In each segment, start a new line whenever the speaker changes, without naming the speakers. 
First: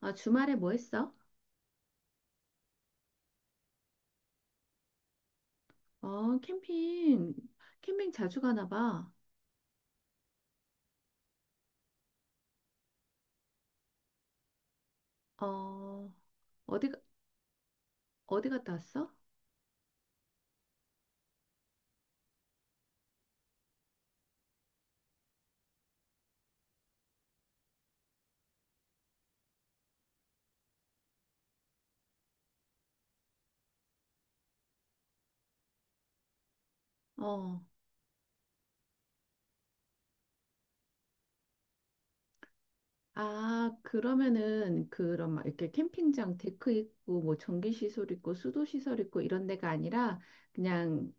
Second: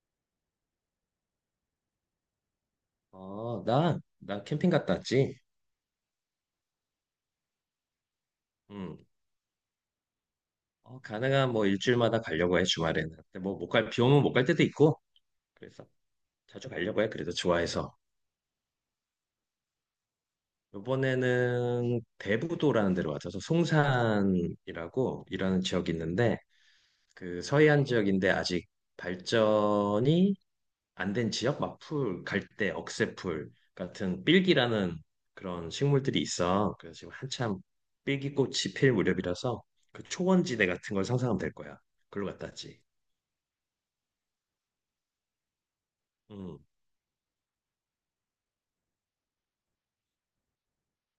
아, 주말에 뭐 했어?
어, 나 캠핑 갔다 왔지.
어, 캠핑, 캠핑 자주 가나
음.
봐.
어, 가능한 뭐 일주일마다 가려고 해, 주말에는. 근데 뭐 못 갈, 비 오면 못 갈 때도 있고. 그래서
어,
자주
어디,
가려고 해, 그래도 좋아해서.
어디 갔다 왔어?
이번에는 대부도라는 데로 와서 송산이라고 일하는 지역이 있는데, 그 서해안 지역인데 아직 발전이 안된 지역 막 풀, 갈대, 억새풀 같은 삘기라는 그런 식물들이 있어. 그래서 지금 한참
어,
삘기꽃이 필 무렵이라서 그 초원지대 같은 걸 상상하면 될 거야. 글로 갔다 왔지.
아, 그러면은, 그런, 막 이렇게 캠핑장
음,
데크 있고, 뭐, 전기시설 있고, 수도시설 있고, 이런 데가 아니라, 그냥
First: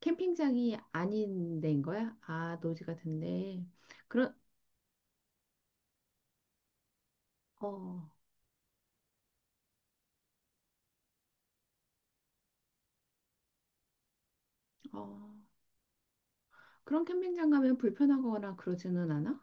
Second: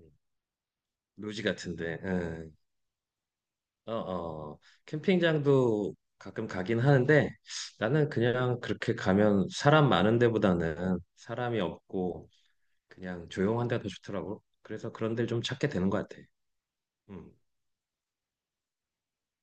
음.
캠핑장이
묘지
아닌 데인
같은데.
거야?
음.
아, 노지 같은데.
어,
그런,
어. 어. 캠핑장도 가끔 가긴 하는데
어,
나는 그냥 그렇게 가면 사람 많은 데보다는 사람이 없고 그냥 조용한 데가 더 좋더라고. 그래서
어,
그런 데를 좀 찾게 되는 것 같아.
그런
음.
캠핑장 가면 불편하거나 그러지는 않아?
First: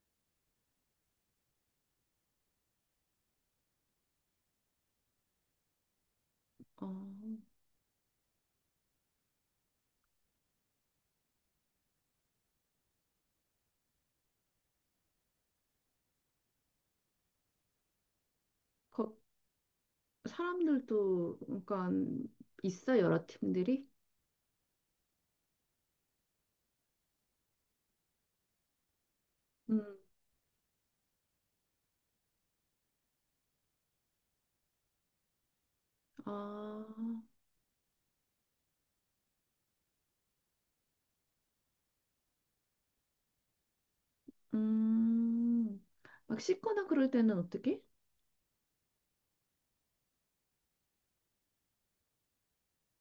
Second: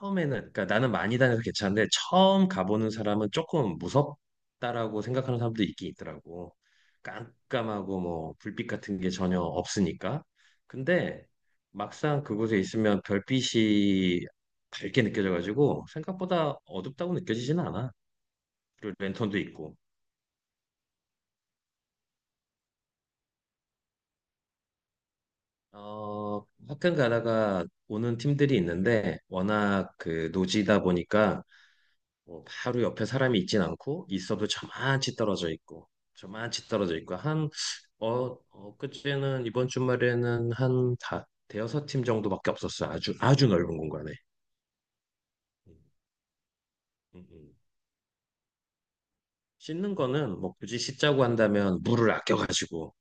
처음에는 그러니까 나는 많이 다녀서 괜찮은데 처음 가보는 사람은 조금 무섭다라고 생각하는 사람도 있긴 있더라고.
어,
깜깜하고 뭐 불빛 같은 게 전혀 없으니까. 근데 막상 그곳에 있으면 별빛이 밝게 느껴져가지고 생각보다 어둡다고 느껴지지는 않아. 그리고
거-
랜턴도 있고.
사람들도 그러니까 있어 여러 팀들이?
어, 학교 가다가 오는 팀들이 있는데
음.
워낙 그 노지다 보니까 뭐 바로 옆에 사람이 있진 않고 있어도 저만치 떨어져 있고 저만치
아,
떨어져 있고 한 어, 엊그제는 이번 주말에는 대여섯 팀 정도밖에 없었어요. 아주 아주 넓은 공간에. 음,
음. 막 씻거나 그럴
음,
때는
음.
어떻게?
씻는 거는 뭐 굳이 씻자고 한다면 물을 아껴가지고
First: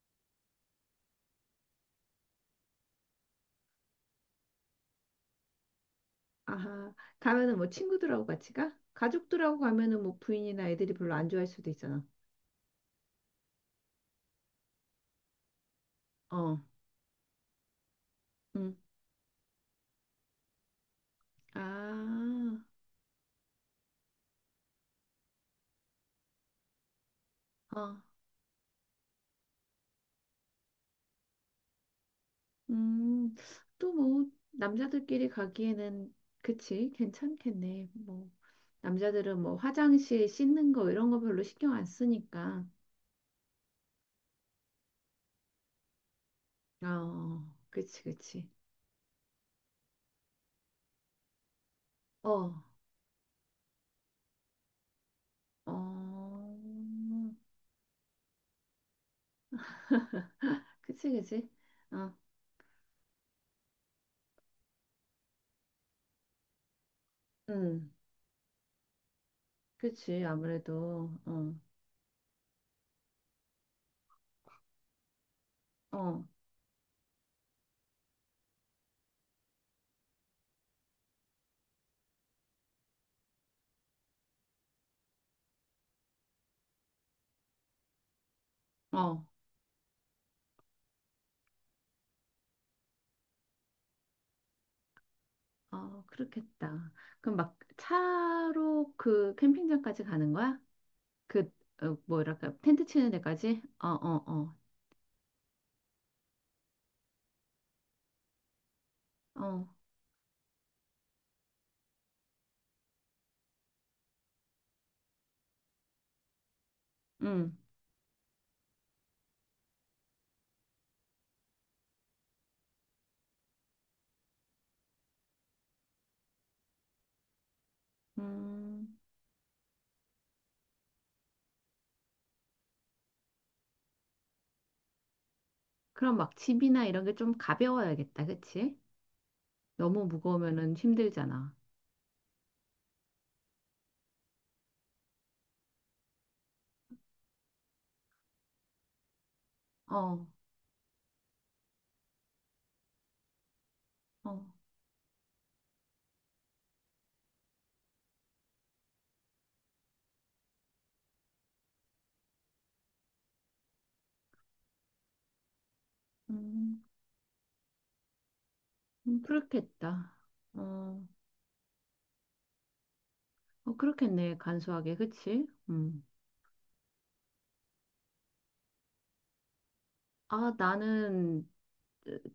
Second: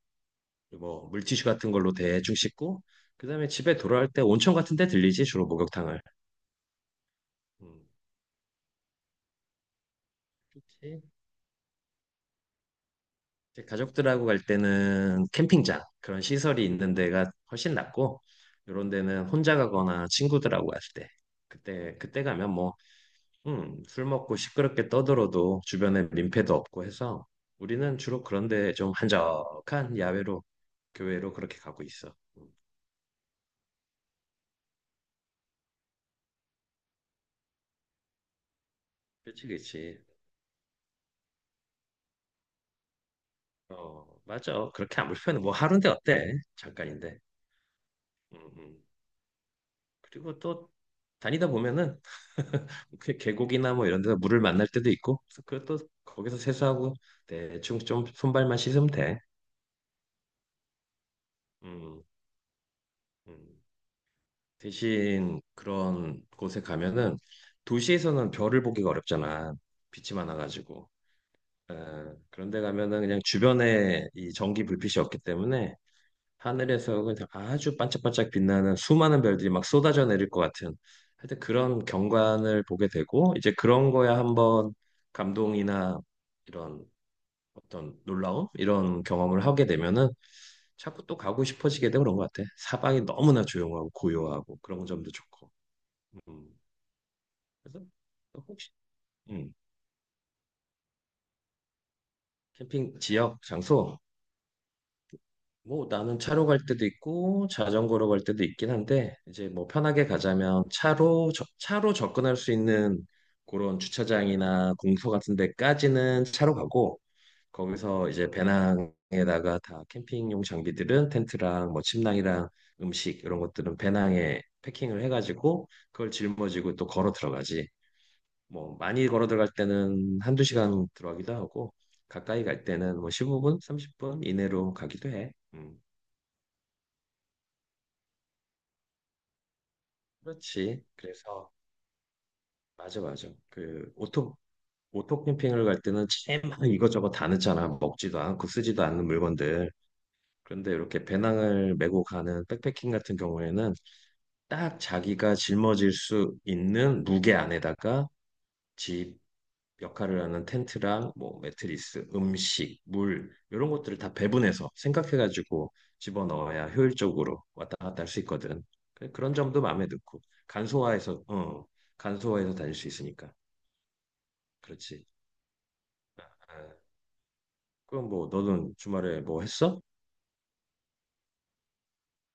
뭐 물티슈 같은 걸로 대충 씻고 그다음에 집에 돌아올 때 온천 같은 데 들리지 주로 목욕탕을.
아하, 가면은 뭐
음.
친구들하고 같이 가? 가족들하고 가면은 뭐 부인이나 애들이
그치?
별로 안 좋아할 수도 있잖아.
제 가족들하고 갈 때는 캠핑장 그런
어,
시설이 있는 데가 훨씬 낫고
음.
이런 데는 혼자 가거나 친구들하고 갈 때
아,
그때 그때 가면 뭐 술 먹고 시끄럽게 떠들어도 주변에 민폐도 없고 해서
어,
우리는 주로 그런 데 좀 한적한 야외로 교외로 그렇게 가고 있어.
음. 또 뭐 남자들끼리 가기에는 그치, 괜찮겠네. 뭐 남자들은
그치
뭐
그치.
화장실 씻는 거 이런 거 별로 신경 안 쓰니까.
어 맞아. 그렇게 안 불편해. 뭐 하루인데 어때? 잠깐인데.
어, 그치,
음,
그치.
음. 그리고 또 다니다 보면은
어,
그 계곡이나 뭐 이런 데서 물을 만날 때도 있고 그래서 그것도 거기서 세수하고
어,
대충 좀 손발만 씻으면 돼.
그치, 그치.
음,
어,
음. 대신 그런 곳에 가면은
음,
도시에서는 별을 보기가 어렵잖아. 빛이
그치.
많아가지고.
아무래도, 어,
어, 그런데 가면은 그냥 주변에 이 전기 불빛이 없기 때문에
어,
하늘에서 그냥 아주 반짝반짝 빛나는 수많은 별들이 막 쏟아져 내릴 것 같은 하여튼 그런 경관을 보게 되고 이제 그런 거야 한번 감동이나 이런 어떤 놀라움 이런
어,
경험을 하게 되면은 자꾸 또 가고 싶어지게 되고 그런 것 같아. 사방이 너무나 조용하고 고요하고 그런 점도 좋고.
어,
음.
그렇겠다. 그럼 막
그래서 또 혹시
차로 그
음,
캠핑장까지 가는 거야? 그, 어, 뭐랄까, 텐트
캠핑
치는
지역
데까지? 어,
장소
어,
뭐 나는 차로 갈 때도 있고 자전거로 갈 때도 있긴 한데
어,
이제
어,
뭐 편하게 가자면 차로 접근할 수 있는 그런 주차장이나 공소 같은 데까지는 차로 가고
음,
거기서 이제 배낭에다가 다 캠핑용 장비들은 텐트랑 뭐 침낭이랑 음식 이런 것들은 배낭에 패킹을 해가지고 그걸 짊어지고 또 걸어 들어가지. 뭐
음.
많이 걸어 들어갈 때는 한두 시간 들어가기도 하고 가까이 갈 때는 뭐 15분, 30분 이내로 가기도 해.
그럼 막 집이나 이런 게 좀 가벼워야겠다, 그치? 너무 무거우면은
그렇지.
힘들잖아.
그래서 맞아 맞아. 그 오토 캠핑을 갈 때는 제막 이것저것 다 넣잖아. 먹지도 않고 쓰지도 않는 물건들.
어,
그런데 이렇게 배낭을 메고 가는 백패킹 같은 경우에는
어,
딱 자기가 짊어질 수 있는 무게 안에다가 집 역할을 하는 텐트랑 뭐 매트리스, 음식, 물 이런 것들을 다 배분해서 생각해가지고 집어넣어야
음.
효율적으로 왔다 갔다 할 수 있거든. 그런 점도 마음에
그렇겠다.
넣고
어,
간소화해서 어 간소화해서 다닐 수 있으니까
어, 그렇겠네. 간소하게,
그렇지.
그치? 음.
아, 그럼 뭐 너는 주말에 뭐 했어?
아, 나는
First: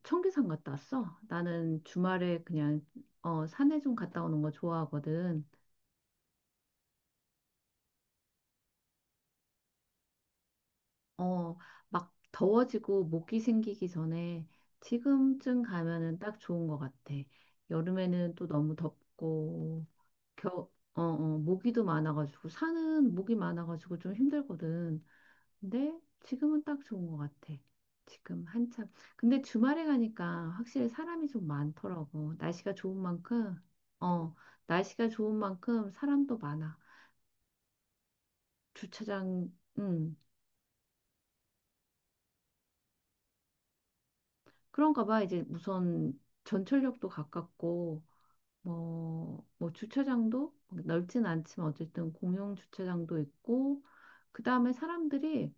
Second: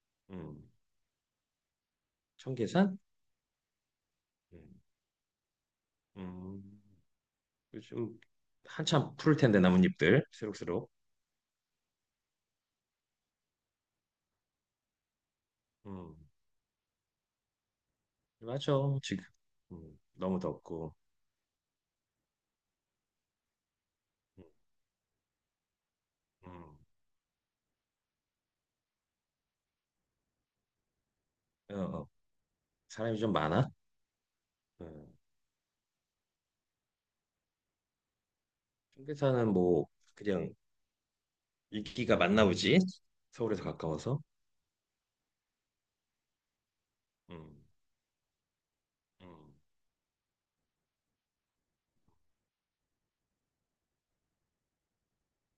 청계산
음,
갔다 왔어. 나는 주말에 그냥
청계산?
어, 산에 좀 갔다 오는 거
음,
좋아하거든.
음, 요즘 한참 푸를 텐데 나뭇잎들 새록새록.
어, 막 더워지고 모기 생기기 전에 지금쯤
음.
가면은 딱 좋은 것 같아. 여름에는 또
맞아
너무
지금
덥고,
너무
겨,
덥고
어, 어, 모기도 많아가지고, 산은 모기 많아가지고 좀
음,
힘들거든. 근데 지금은
음,
딱 좋은 것 같아. 지금 한참. 근데 주말에 가니까 확실히 사람이 좀
어, 어.
많더라고. 날씨가 좋은
사람이 좀
만큼,
많아
어, 날씨가
음.
좋은 만큼 사람도 많아. 주차장,
청계산은 뭐
음,
그냥 인기가 많나 보지 서울에서 가까워서
그런가 봐. 이제 우선 전철역도
음,
가깝고, 뭐,
음,
뭐 주차장도 넓진 않지만 어쨌든 공용 주차장도 있고, 그 다음에 사람들이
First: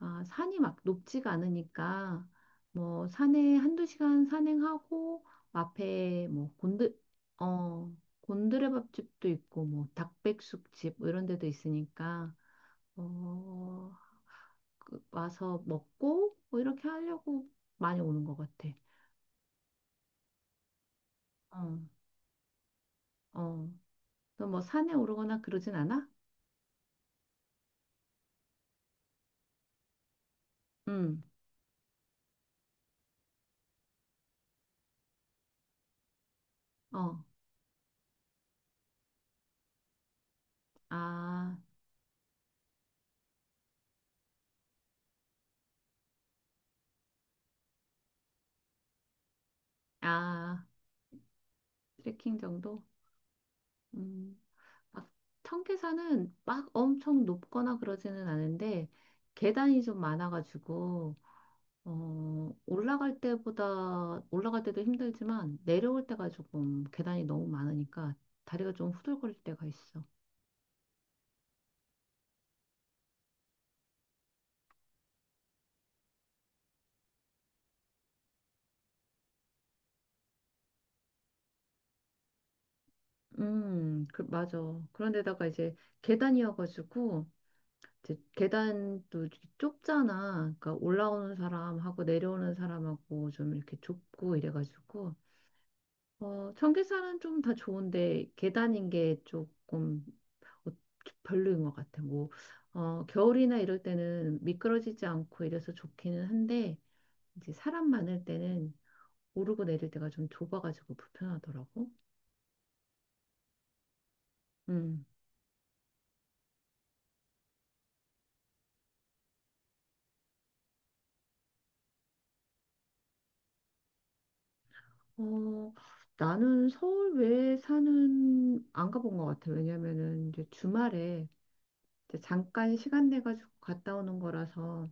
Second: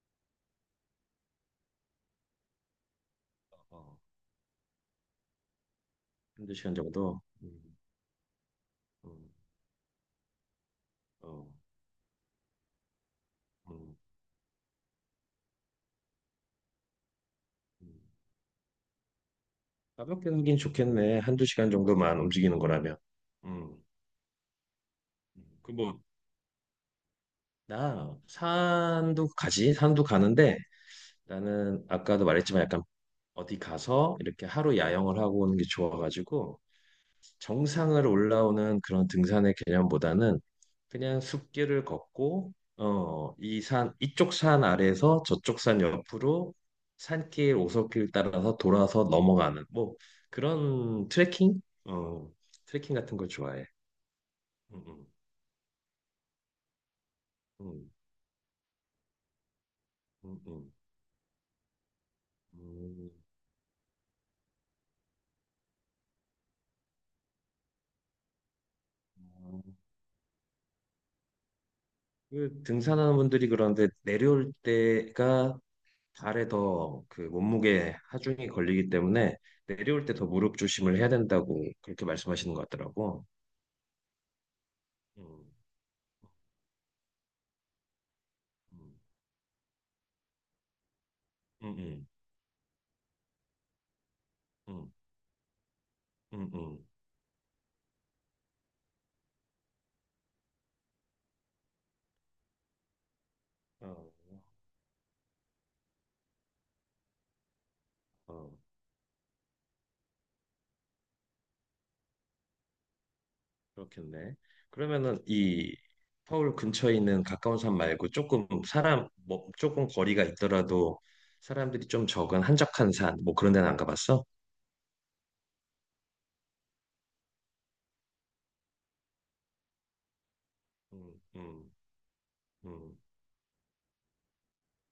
아, 산이 막 높지가 않으니까 뭐 산에 한두
어,
시간 산행하고 앞에 뭐
한두 시간
곤드
정도
어 곤드레밥집도
음,
있고 뭐 닭백숙집 뭐 이런 데도
어,
있으니까 어
음,
와서 먹고 뭐 이렇게 하려고
음.
많이 오는 것 같아.
가볍게 가긴 좋겠네 한 두
어,
시간 정도만 움직이는 거라면
어.
음.
너 뭐 산에 오르거나 그러진
그뭐
않아?
나 산도 가지 산도 가는데
응.
나는 아까도 말했지만 약간 어디 가서 이렇게 하루 야영을 하고 오는 게 좋아가지고
어.
정상을 올라오는 그런 등산의 개념보다는 그냥
아,
숲길을 걷고 어, 이쪽 산 아래에서 저쪽 산 옆으로 산길, 오솔길 따라서 돌아서 넘어가는 뭐
아,
그런 트레킹? 어,
트레킹 정도?
트레킹 같은 걸 좋아해.
음.
음,
막 청계산은 막 엄청 높거나
음,
그러지는 않은데 계단이 좀
음, 음,
많아가지고 어,
음.
올라갈 때보다 올라갈 때도 힘들지만 내려올 때가 조금 계단이 너무 많으니까 다리가 좀 후들거릴 때가
음.
있어.
그 등산하는 분들이 그런데 내려올 때가 발에 더 그 몸무게 하중이 걸리기 때문에 내려올 때 더 무릎 조심을 해야 된다고 그렇게 말씀하시는 것 같더라고.
그, 맞아. 그런데다가
음,
이제 계단이어가지고 이제
음,
계단도 이렇게 좁잖아. 그러니까 올라오는 사람하고
음,
내려오는 사람하고 좀 이렇게 좁고
음,
이래가지고
음,
어,
음.
전기차는 좀 다 좋은데 계단인 게 조금 어, 별로인 것 같아. 뭐 어, 겨울이나 이럴
어,
때는 미끄러지지 않고 이래서 좋기는 한데 이제 사람 많을
어,
때는 오르고 내릴 때가 좀 좁아가지고 불편하더라고.
그렇겠네.
음.
그러면은 이 서울 근처에 있는 가까운 산 말고 조금 사람 뭐 조금 거리가 있더라도 사람들이 좀 적은 한적한 산 뭐 그런 데는 안 가봤어?
어, 나는 서울 외에 사는 안 가본 것 같아. 왜냐면은 이제
음,
주말에
음,
이제 잠깐
음,
시간 내 가지고 갔다 오는 거라서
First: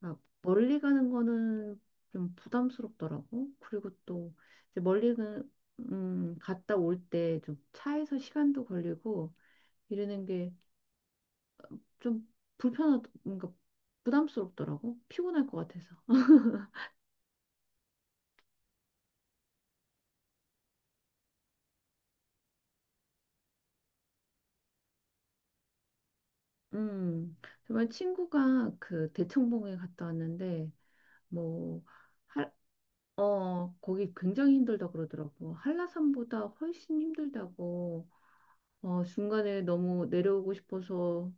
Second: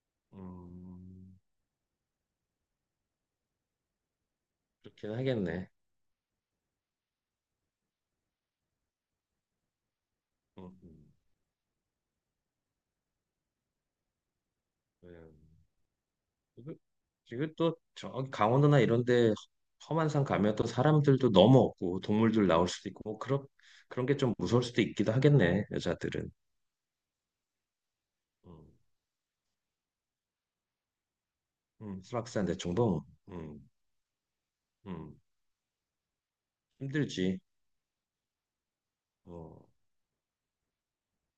아, 멀리 가는
음,
거는 좀 부담스럽더라고. 그리고 또 이제
그렇긴 하겠네.
갔다 올 때 좀 차에서 시간도 걸리고 이러는 게
음, 음.
좀 뭔가 부담스럽더라고.
음.
피곤할 것 같아서.
그리또저 강원도나 이런 데 험한 산 가면 또 사람들도 너무 없고 동물들 나올 수도 있고 뭐 그런 그런 게 좀 무서울 수도 있기도 하겠네 여자들은
음, 정말
음,
친구가 그 대청봉에 갔다 왔는데 뭐
수락산
할,
대청봉 음,
어, 거기 굉장히 한라산보다 힘들다
음,
그러더라고. 한라산보다 훨씬
힘들지
힘들다고. 어, 중간에
어
너무 내려오고 싶어서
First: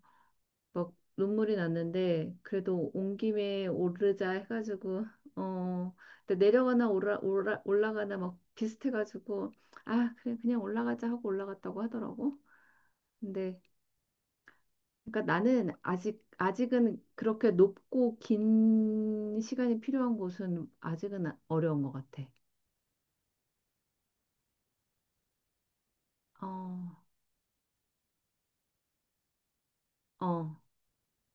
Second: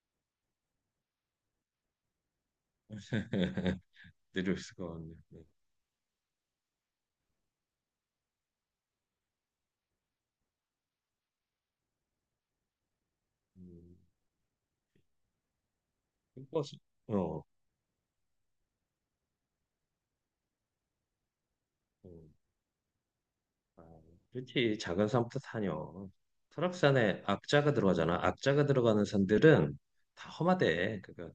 막 눈물이 났는데 그래도 온 김에 오르자
내려올 수가
해가지고
없네 네.
어 근데 내려가나 올라가나 막 비슷해가지고 아 그래 그냥 올라가자 하고 올라갔다고 하더라고. 근데
음,
그러니까 나는 아직
버스
아직은
어
그렇게 높고 긴 시간이 필요한 곳은 아직은 어려운 것 같아.
음. 아, 그렇지 작은 산부터 다녀
어,
설악산에 악자가 들어가잖아 악자가 들어가는 산들은 다
어.
험하대 그러니까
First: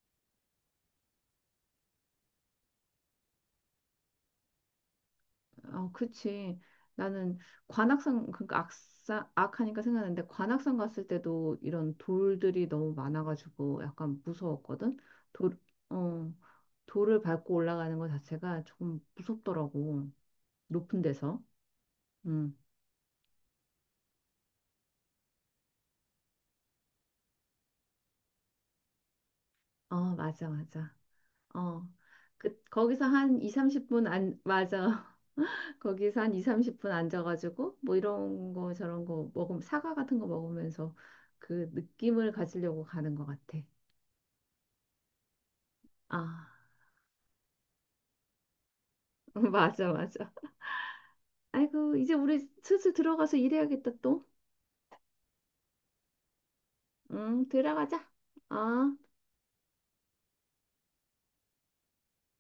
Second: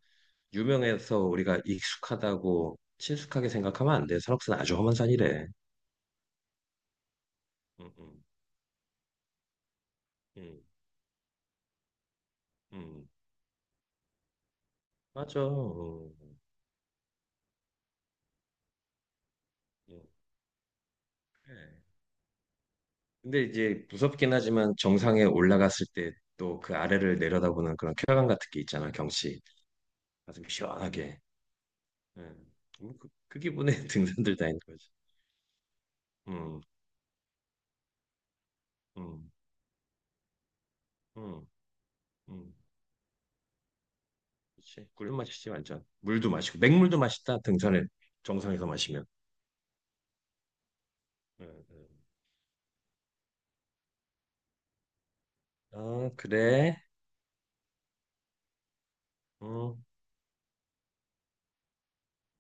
유명해서 우리가 익숙하다고 친숙하게 생각하면 안 돼. 설악산 아주 험한 산이래.
어, 그치. 나는
응, 응,
관악산, 그러니까 악사, 악하니까 생각났는데
응,
관악산 갔을 때도 이런 돌들이 너무
응.
많아가지고 약간 무서웠거든.
맞아.
돌, 어,
응,
돌을 밟고 올라가는 것 자체가 조금
응.
무섭더라고. 높은 데서.
그래.
음.
근데 이제 무섭긴 하지만 정상에 올라갔을 때 또 그 아래를 내려다보는 그런 쾌감 같은 게 있잖아, 경치.
어,
아주
맞아, 맞아.
시원하게.
어.
응.
그,
뭐
거기서
그
한 2,
기분에
30분
등산들
안,
다니는 거지.
맞아. 거기서 한 이
응,
삼십 분 앉아가지고 뭐 이런 거 저런
응,
거 먹으면 사과 같은 거 먹으면서
응,
그 느낌을
응.
가지려고 가는 것 같아.
그치. 꿀 맛이지, 완전. 물도
아.
마시고. 맹물도 맛있다, 등산에. 정상에서 마시면.
맞아, 맞아.
응, 응.
아이고, 이제 우리 슬슬 들어가서 일해야겠다, 또.
아, 그래.
응, 들어가자. 어.
응.